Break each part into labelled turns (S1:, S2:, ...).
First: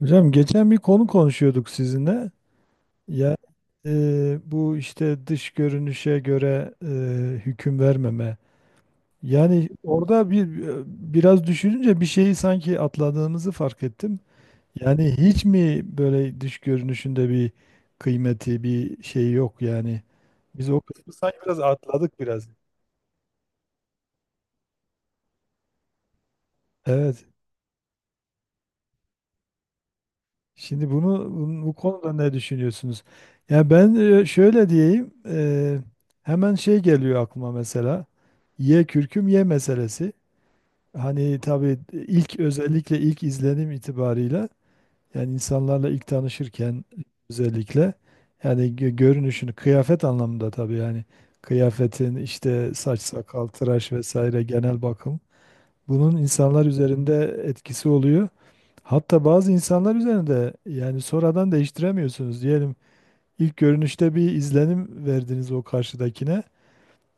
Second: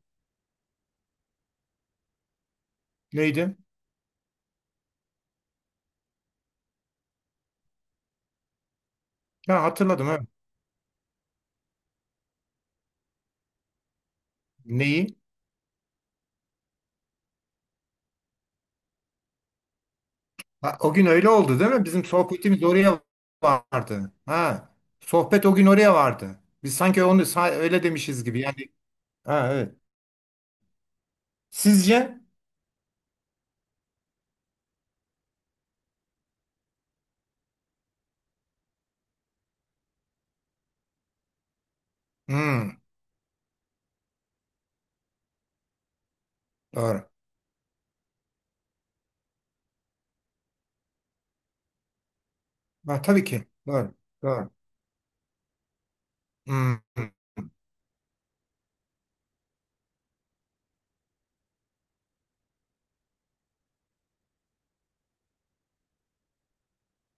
S1: Hocam geçen bir konu konuşuyorduk sizinle. Ya
S2: Neydi?
S1: bu işte dış görünüşe göre hüküm vermeme.
S2: Ha,
S1: Yani
S2: hatırladım ha.
S1: orada bir biraz düşününce bir şeyi sanki atladığımızı fark ettim. Yani
S2: Neyi?
S1: hiç mi böyle dış görünüşünde bir kıymeti, bir şey yok yani. Biz
S2: Ha,
S1: o
S2: o gün
S1: kısmı
S2: öyle
S1: sanki biraz
S2: oldu değil mi? Bizim
S1: atladık biraz.
S2: sohbetimiz oraya vardı. Ha. Sohbet o gün oraya vardı. Biz sanki onu
S1: Evet.
S2: öyle demişiz gibi. Yani ha evet.
S1: Şimdi bu
S2: Sizce?
S1: konuda ne düşünüyorsunuz? Ya ben şöyle diyeyim, hemen şey geliyor aklıma mesela. Ye kürküm ye meselesi. Hani tabii ilk
S2: Hmm,
S1: özellikle ilk izlenim itibarıyla yani insanlarla ilk tanışırken
S2: doğru.
S1: özellikle yani görünüşünü kıyafet anlamında tabii yani kıyafetin işte saç
S2: Ha, tabii ki.
S1: sakal tıraş
S2: Doğru.
S1: vesaire
S2: Doğru.
S1: genel bakım bunun insanlar
S2: Hmm,
S1: üzerinde etkisi oluyor. Hatta bazı insanlar üzerinde yani sonradan değiştiremiyorsunuz. Diyelim ilk görünüşte bir izlenim verdiniz o karşıdakine.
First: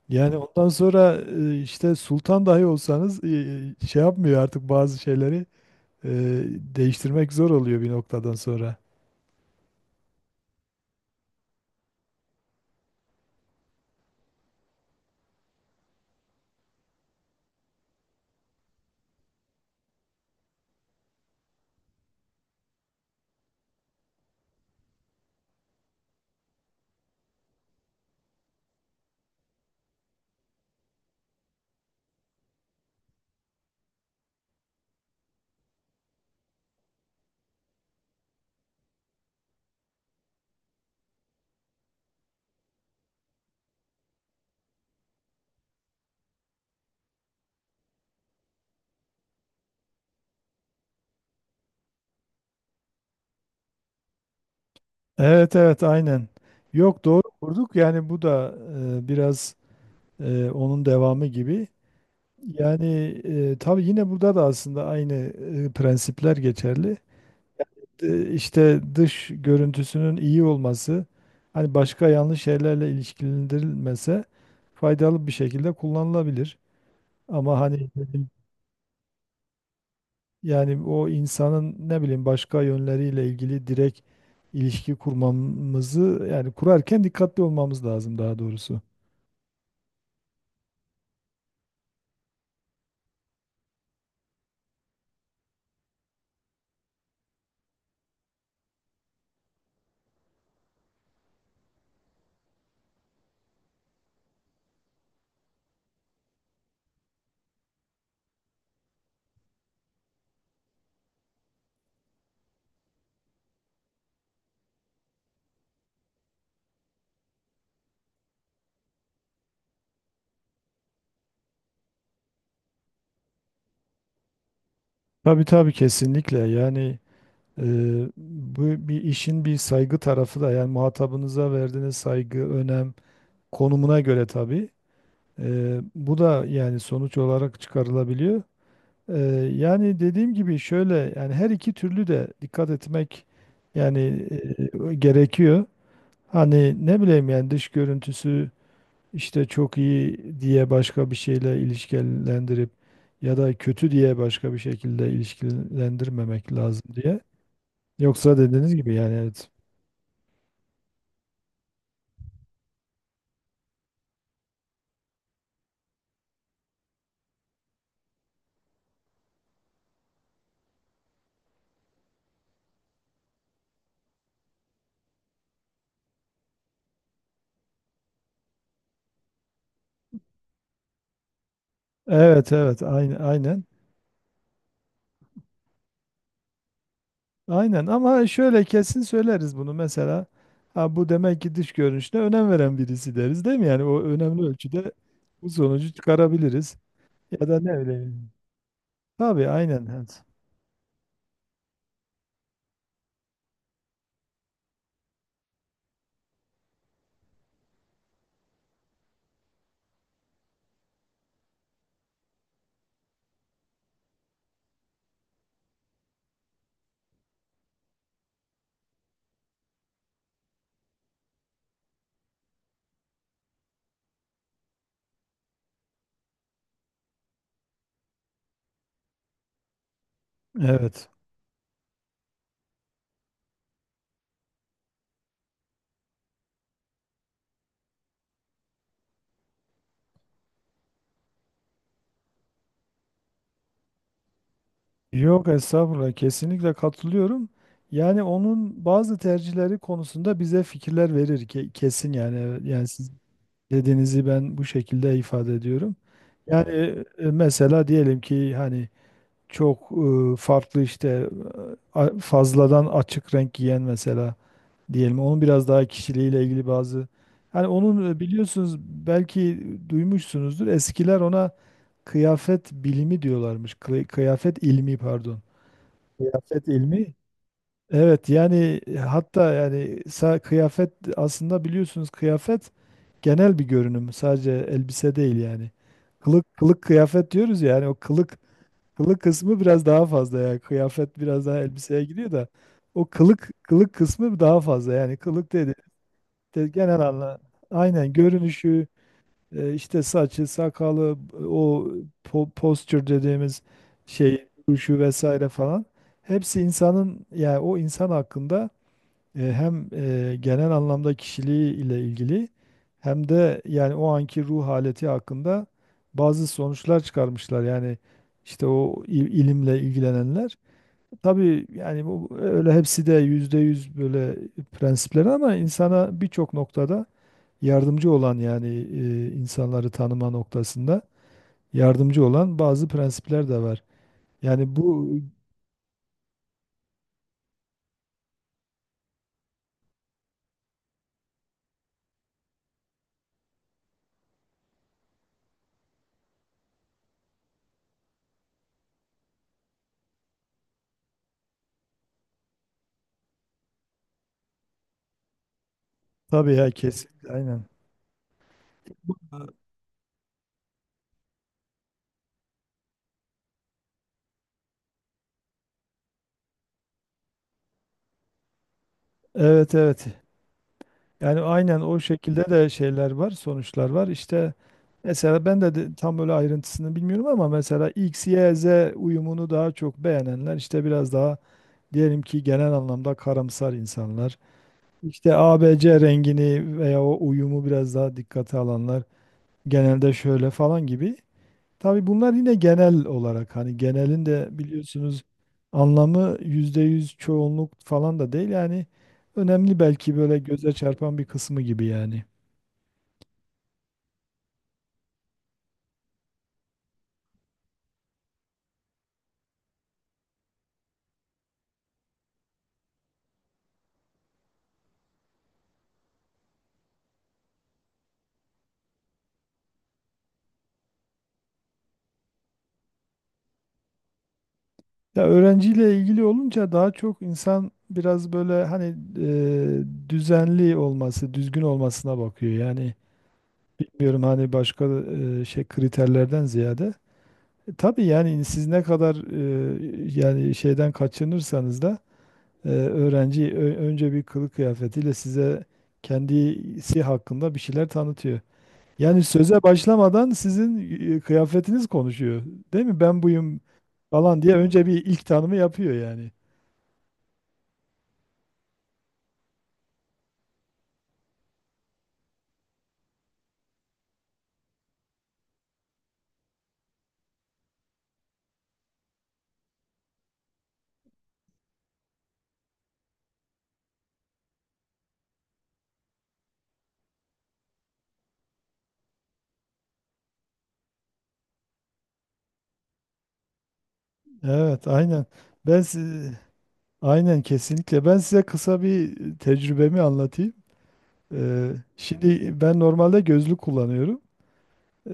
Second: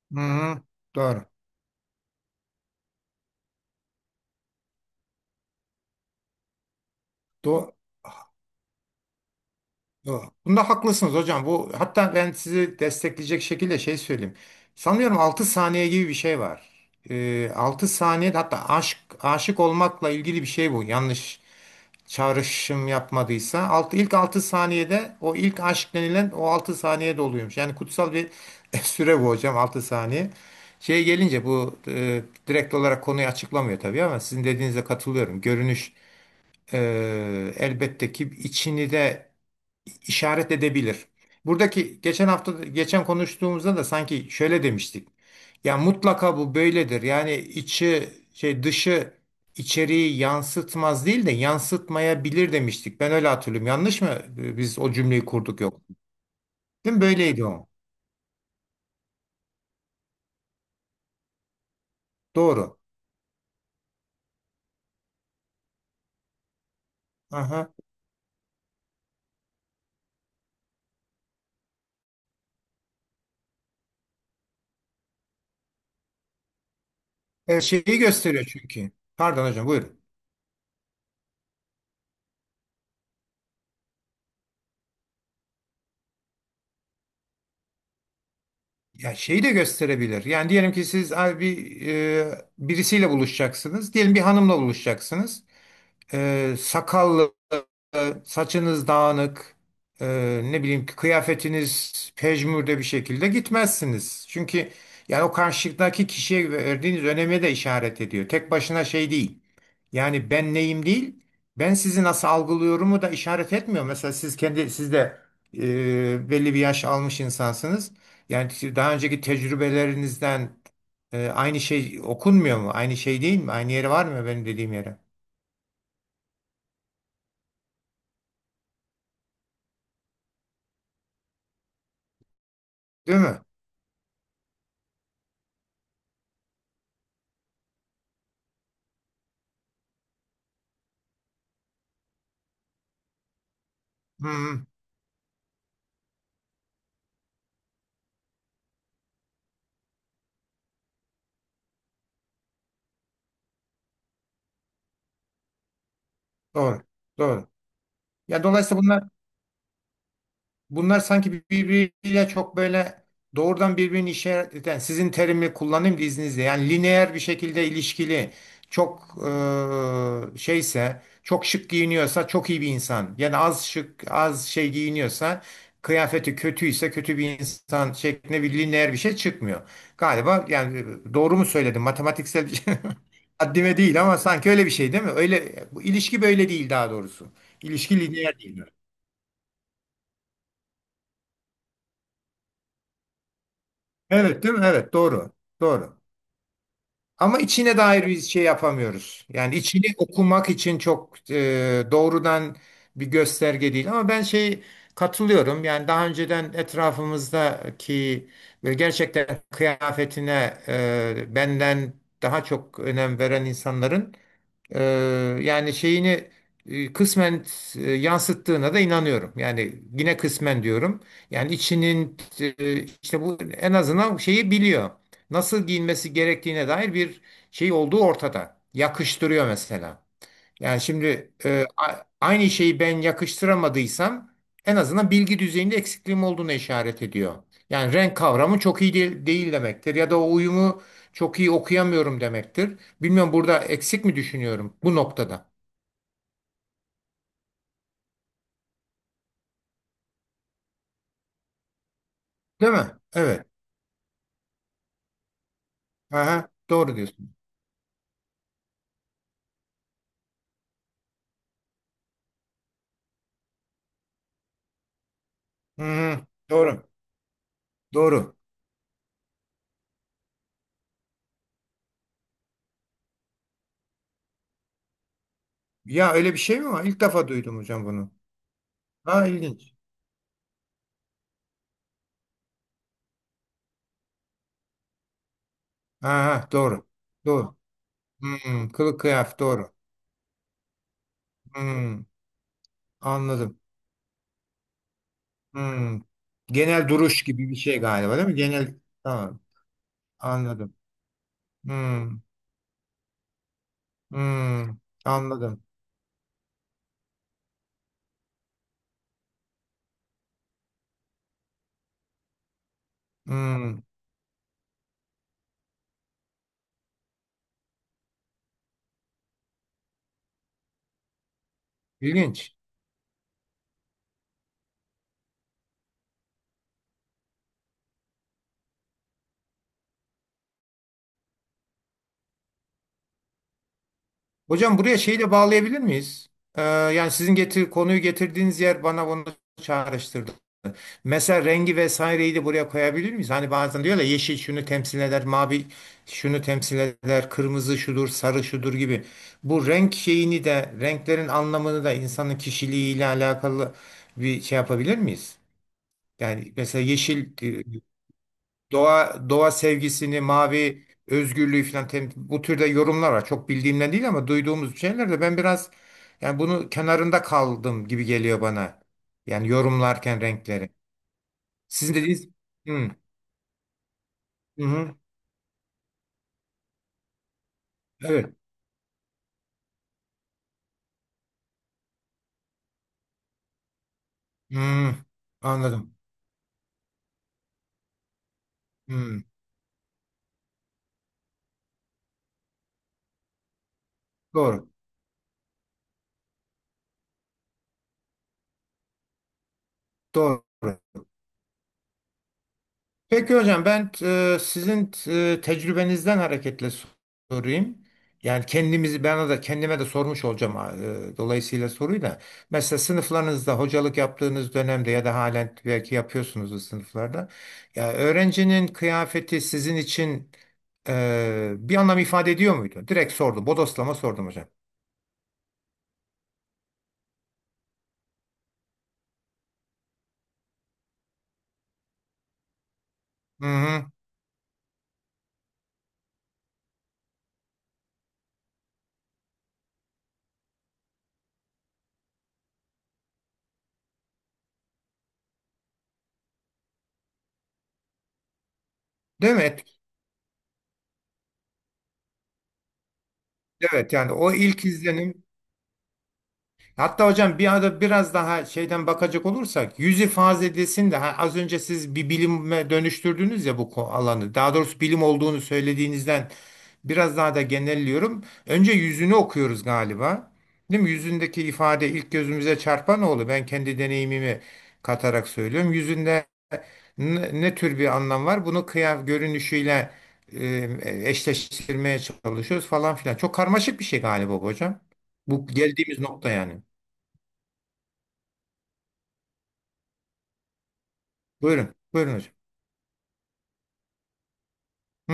S1: Yani
S2: hmm,
S1: ondan sonra
S2: doğru.
S1: işte sultan dahi olsanız şey yapmıyor artık bazı şeyleri e, değiştirmek zor
S2: Doğru.
S1: oluyor bir noktadan sonra.
S2: Doğru. Bunda haklısınız hocam. Bu hatta ben sizi destekleyecek şekilde şey söyleyeyim. Sanıyorum 6 saniye gibi bir şey var. 6 saniye hatta aşk aşık olmakla ilgili bir şey bu. Yanlış çağrışım yapmadıysa altı, ilk 6 saniyede o ilk aşk denilen o 6 saniyede oluyormuş. Yani kutsal bir süre bu hocam 6 saniye. Şeye gelince bu direkt olarak konuyu açıklamıyor tabii ama sizin dediğinize katılıyorum. Görünüş e, elbette ki içini de işaret edebilir. Buradaki geçen hafta geçen konuştuğumuzda da sanki şöyle demiştik. Ya mutlaka bu böyledir. Yani içi şey dışı içeriği yansıtmaz değil de yansıtmayabilir demiştik. Ben öyle hatırlıyorum. Yanlış mı? Biz o cümleyi
S1: Evet
S2: kurduk yok.
S1: evet aynen.
S2: Değil mi?
S1: Yok doğru
S2: Böyleydi o.
S1: kurduk yani bu da biraz onun devamı gibi.
S2: Doğru.
S1: Yani tabii yine burada da aslında aynı prensipler geçerli.
S2: Aha.
S1: İşte dış görüntüsünün iyi olması hani başka yanlış şeylerle ilişkilendirilmese faydalı bir şekilde kullanılabilir. Ama
S2: Evet, şeyi
S1: hani dedim,
S2: gösteriyor çünkü. Pardon hocam buyurun.
S1: yani o insanın ne bileyim başka yönleriyle ilgili direkt ilişki kurmamızı yani kurarken dikkatli olmamız lazım daha doğrusu.
S2: Ya şeyi de gösterebilir. Yani diyelim ki siz abi bir birisiyle buluşacaksınız. Diyelim bir hanımla buluşacaksınız. Sakallı, saçınız dağınık, e, ne bileyim ki kıyafetiniz pejmürde bir şekilde gitmezsiniz. Çünkü yani o karşıdaki kişiye verdiğiniz öneme de işaret ediyor. Tek başına şey değil. Yani ben neyim değil, ben sizi nasıl algılıyorumu da işaret etmiyor. Mesela siz kendi siz de belli bir yaş almış insansınız. Yani daha önceki tecrübelerinizden aynı şey okunmuyor mu? Aynı şey değil mi? Aynı yeri var mı benim dediğim yere?
S1: Tabii, kesinlikle yani e, bu bir işin bir saygı tarafı da yani muhatabınıza verdiğiniz saygı, önem
S2: Değil mi?
S1: konumuna göre tabii. Bu da yani sonuç olarak çıkarılabiliyor. Eee, Yani dediğim gibi şöyle yani her iki türlü de dikkat etmek yani
S2: Hı hı.
S1: gerekiyor. Hani ne bileyim yani dış görüntüsü işte çok iyi diye başka bir şeyle ilişkilendirip ya da kötü diye başka bir şekilde ilişkilendirmemek lazım
S2: Doğru.
S1: diye.
S2: Doğru.
S1: Yoksa
S2: Ya
S1: dediğiniz
S2: dolayısıyla
S1: gibi
S2: bunlar
S1: yani evet.
S2: sanki birbiriyle çok böyle doğrudan birbirini işaret eden sizin terimi kullanayım da izninizle yani lineer bir şekilde ilişkili çok şeyse çok şık giyiniyorsa çok iyi bir insan yani az şık az şey giyiniyorsa kıyafeti kötüyse kötü bir insan şeklinde bir lineer bir şey çıkmıyor. Galiba yani doğru mu söyledim matematiksel
S1: Evet
S2: bir şey
S1: evet aynı aynen.
S2: haddime değil ama sanki öyle bir şey değil mi? Öyle bu ilişki böyle değil daha doğrusu.
S1: Aynen
S2: İlişki
S1: ama
S2: lineer değil.
S1: şöyle kesin söyleriz bunu mesela. Ha bu demek ki dış görünüşüne önem veren birisi deriz değil mi? Yani o önemli
S2: Evet değil mi?
S1: ölçüde
S2: Evet doğru.
S1: bu sonucu
S2: Doğru.
S1: çıkarabiliriz.
S2: Ama
S1: Ya da
S2: içine
S1: ne
S2: dair bir
S1: bileyim.
S2: şey yapamıyoruz.
S1: Tabii
S2: Yani
S1: aynen.
S2: içini
S1: Evet.
S2: okumak için çok doğrudan bir gösterge değil. Ama ben şey katılıyorum. Yani daha önceden etrafımızdaki böyle gerçekten kıyafetine benden daha çok önem veren insanların ee, yani şeyini kısmen yansıttığına da inanıyorum. Yani yine kısmen diyorum. Yani içinin işte bu en azından şeyi biliyor. Nasıl giyinmesi gerektiğine dair bir şey olduğu ortada. Yakıştırıyor mesela. Yani
S1: Evet.
S2: şimdi aynı şeyi ben yakıştıramadıysam en azından bilgi düzeyinde eksikliğim olduğunu işaret ediyor. Yani renk kavramı çok iyi değil demektir ya da o uyumu çok iyi okuyamıyorum demektir. Bilmiyorum burada eksik mi düşünüyorum bu
S1: Yok
S2: noktada?
S1: estağfurullah kesinlikle katılıyorum. Yani onun bazı tercihleri konusunda bize fikirler verir ki kesin yani. Evet,
S2: Değil mi?
S1: yani siz
S2: Evet.
S1: dediğinizi ben bu şekilde ifade ediyorum.
S2: Aha,
S1: Yani
S2: doğru diyorsun.
S1: mesela diyelim ki hani çok farklı işte fazladan açık renk giyen mesela diyelim. Onun biraz daha
S2: Hı-hı,
S1: kişiliğiyle ilgili
S2: doğru.
S1: bazı hani onun
S2: Doğru.
S1: biliyorsunuz belki duymuşsunuzdur. Eskiler ona kıyafet bilimi diyorlarmış. Kıyafet ilmi pardon.
S2: Ya öyle bir şey
S1: Kıyafet
S2: mi var? İlk
S1: ilmi.
S2: defa duydum hocam bunu.
S1: Evet yani
S2: Ha,
S1: hatta
S2: ilginç.
S1: yani kıyafet aslında biliyorsunuz kıyafet genel bir görünüm. Sadece elbise değil yani.
S2: Aha,
S1: Kılık
S2: doğru.
S1: kıyafet
S2: Doğru.
S1: diyoruz ya yani o kılık.
S2: Hmm, kılık
S1: Kılık
S2: kıyafet
S1: kısmı
S2: doğru.
S1: biraz daha fazla ya. Kıyafet biraz daha
S2: Hmm,
S1: elbiseye gidiyor da o kılık
S2: anladım.
S1: kılık kısmı daha fazla. Yani kılık dedi,
S2: Hmm.
S1: de
S2: Genel
S1: genel
S2: duruş
S1: anla
S2: gibi bir şey
S1: aynen
S2: galiba değil mi? Genel
S1: görünüşü
S2: tamam
S1: işte saçı,
S2: anladım.
S1: sakalı, o
S2: Hmm.
S1: posture dediğimiz şey,
S2: Hmm.
S1: duruşu vesaire
S2: Anladım.
S1: falan. Hepsi insanın yani o insan hakkında hem genel anlamda kişiliği ile ilgili hem de
S2: Hmm.
S1: yani o anki ruh haleti hakkında bazı sonuçlar çıkarmışlar. Yani işte o ilimle ilgilenenler. Tabii yani bu
S2: İlginç.
S1: öyle hepsi de yüzde yüz böyle prensipleri ama insana birçok noktada yardımcı olan yani insanları tanıma noktasında yardımcı olan bazı prensipler de var. Yani
S2: Hocam buraya
S1: bu
S2: şeyi de bağlayabilir miyiz? Yani sizin konuyu getirdiğiniz yer bana bunu çağrıştırdı. Mesela rengi vesaireyi de buraya koyabilir miyiz? Hani bazen diyorlar ya, yeşil şunu temsil eder, mavi şunu temsil eder, kırmızı şudur, sarı şudur gibi. Bu renk şeyini de, renklerin anlamını da insanın kişiliğiyle alakalı bir şey yapabilir miyiz? Yani
S1: tabii ya
S2: mesela
S1: kesin
S2: yeşil e,
S1: aynen.
S2: doğa sevgisini, mavi özgürlüğü falan bu türde yorumlar var. Çok bildiğimden değil ama duyduğumuz şeyler de ben biraz yani bunu kenarında kaldım gibi geliyor bana. Yani
S1: Evet,
S2: yorumlarken renkleri.
S1: yani aynen
S2: Sizin
S1: o
S2: dediğiniz
S1: şekilde de
S2: hı
S1: şeyler var, sonuçlar var. İşte
S2: hı. Hı.
S1: mesela ben de tam böyle ayrıntısını bilmiyorum ama mesela X,
S2: Evet.
S1: Y, Z uyumunu daha çok beğenenler işte biraz daha diyelim ki genel anlamda karamsar insanlar.
S2: Hı,
S1: İşte A, B,
S2: anladım.
S1: C rengini veya o uyumu biraz daha dikkate alanlar
S2: Hı,
S1: genelde şöyle falan gibi. Tabii bunlar yine genel olarak hani genelin de
S2: doğru.
S1: biliyorsunuz anlamı %100 çoğunluk falan da değil yani önemli belki
S2: Doğru.
S1: böyle göze çarpan bir kısmı gibi yani.
S2: Peki hocam ben sizin tecrübenizden hareketle sorayım. Yani kendimizi bana da kendime de sormuş olacağım dolayısıyla soruyu da. Mesela sınıflarınızda hocalık yaptığınız dönemde ya da halen belki yapıyorsunuz o sınıflarda. Ya öğrencinin kıyafeti sizin için bir anlam ifade ediyor muydu? Direkt sordum. Bodoslama sordum hocam.
S1: Ya öğrenciyle ilgili olunca daha çok insan biraz böyle hani düzenli olması, düzgün olmasına bakıyor. Yani
S2: Hı hı.
S1: bilmiyorum hani başka şey kriterlerden ziyade. E, tabii yani siz ne kadar yani şeyden kaçınırsanız da öğrenci önce bir kılık kıyafetiyle size kendisi hakkında bir şeyler tanıtıyor. Yani
S2: Değil mi?
S1: söze başlamadan sizin kıyafetiniz konuşuyor. Değil mi? Ben buyum
S2: Evet yani o
S1: falan diye
S2: ilk
S1: önce bir
S2: izlenim.
S1: ilk tanımı yapıyor yani.
S2: Hatta hocam bir arada biraz daha şeyden bakacak olursak yüz ifadesinde ha, az önce siz bir bilime dönüştürdünüz ya bu alanı. Daha doğrusu bilim olduğunu söylediğinizden biraz daha da genelliyorum. Önce yüzünü okuyoruz galiba. Değil mi? Yüzündeki ifade ilk gözümüze çarpan oldu. Ben kendi deneyimimi katarak söylüyorum. Yüzünde ne tür bir anlam var? Bunu görünüşüyle eşleştirmeye çalışıyoruz falan filan. Çok karmaşık bir şey galiba bu hocam.
S1: Evet, aynen.
S2: Bu
S1: Ben
S2: geldiğimiz nokta
S1: si-
S2: yani.
S1: aynen kesinlikle. Ben size kısa bir tecrübemi anlatayım. Ee,
S2: Buyurun. Buyurun hocam.
S1: Şimdi ben normalde gözlük kullanıyorum.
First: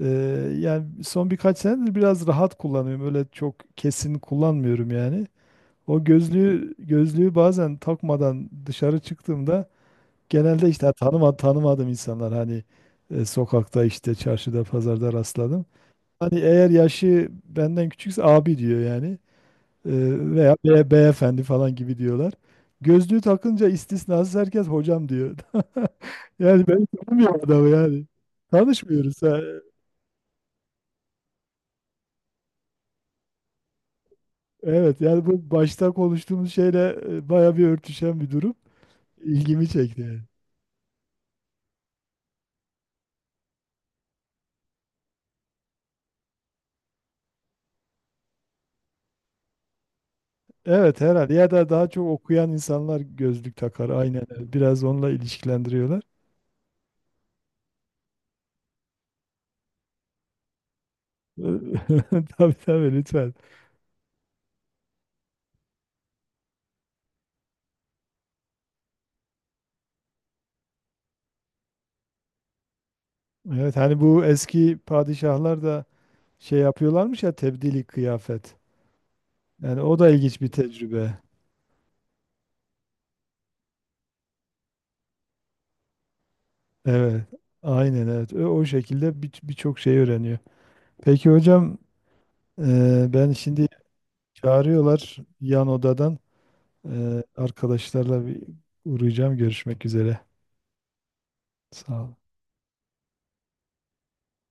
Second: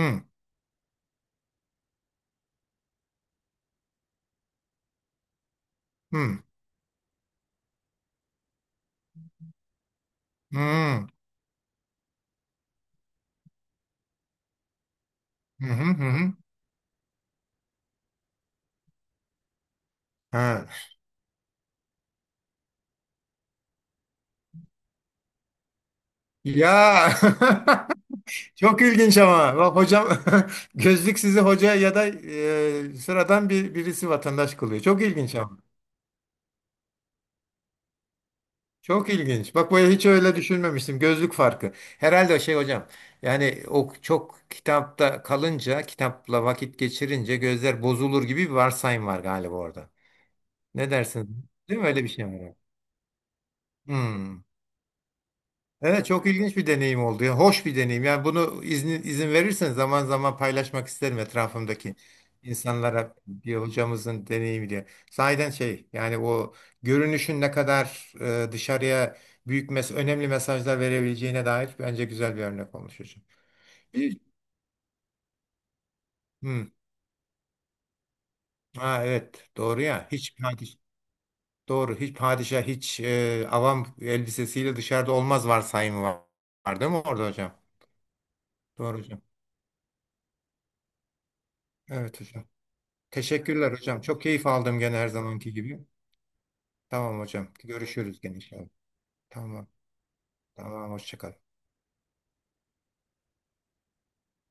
S1: Ee, Yani son birkaç senedir biraz rahat kullanıyorum. Öyle çok kesin kullanmıyorum yani. O
S2: Hı.
S1: gözlüğü bazen takmadan dışarı çıktığımda genelde işte
S2: Hı.
S1: tanımadığım insanlar hani sokakta işte çarşıda pazarda
S2: Hı
S1: rastladım.
S2: hı hı. Hı.
S1: Hani eğer yaşı benden küçükse abi diyor yani. Ee, Veya
S2: Ha.
S1: beyefendi falan gibi diyorlar. Gözlüğü takınca istisnasız herkes hocam diyor. Yani ben
S2: Ya
S1: tanımıyorum adamı yani.
S2: çok ilginç
S1: Tanışmıyoruz. Ha.
S2: ama bak hocam gözlük sizi hoca ya da sıradan bir birisi vatandaş kılıyor.
S1: Evet
S2: Çok
S1: yani
S2: ilginç
S1: bu
S2: ama.
S1: başta konuştuğumuz şeyle baya bir örtüşen bir durum.
S2: Çok ilginç.
S1: İlgimi
S2: Bak böyle
S1: çekti
S2: hiç
S1: yani.
S2: öyle düşünmemiştim. Gözlük farkı. Herhalde o şey hocam. Yani o çok kitapta kalınca, kitapla vakit geçirince gözler bozulur gibi bir varsayım var galiba orada. Ne
S1: Evet
S2: dersiniz?
S1: herhalde ya da
S2: Değil mi?
S1: daha
S2: Öyle
S1: çok
S2: bir şey
S1: okuyan
S2: var.
S1: insanlar gözlük takar aynen
S2: Hmm.
S1: öyle. Biraz onunla ilişkilendiriyorlar.
S2: Evet çok ilginç bir deneyim oldu. Yani hoş bir deneyim. Yani bunu izin verirseniz zaman zaman paylaşmak isterim etrafımdaki
S1: Tabii,
S2: insanlara
S1: lütfen.
S2: bir hocamızın deneyimi diye. Sahiden şey yani o görünüşün ne kadar dışarıya büyük önemli mesajlar verebileceğine dair bence güzel bir örnek olmuş hocam.
S1: Evet hani
S2: Hiç-
S1: bu eski padişahlar da şey
S2: Hı.
S1: yapıyorlarmış ya tebdili kıyafet.
S2: Ha, evet
S1: Yani
S2: doğru
S1: o
S2: ya.
S1: da ilginç bir tecrübe.
S2: Doğru hiç padişah hiç avam elbisesiyle dışarıda olmaz varsayımı var, var değil mi
S1: Evet,
S2: orada hocam?
S1: aynen evet. O
S2: Doğru
S1: şekilde
S2: hocam.
S1: birçok şey öğreniyor. Peki hocam,
S2: Evet hocam.
S1: ben şimdi
S2: Teşekkürler hocam. Çok keyif aldım gene her
S1: çağırıyorlar
S2: zamanki
S1: yan
S2: gibi.
S1: odadan.
S2: Tamam
S1: E,
S2: hocam. Görüşürüz
S1: arkadaşlarla
S2: gene
S1: bir
S2: inşallah.
S1: uğrayacağım.
S2: Tamam.
S1: Görüşmek üzere.
S2: Tamam. Hoşça kal.
S1: Sağ ol.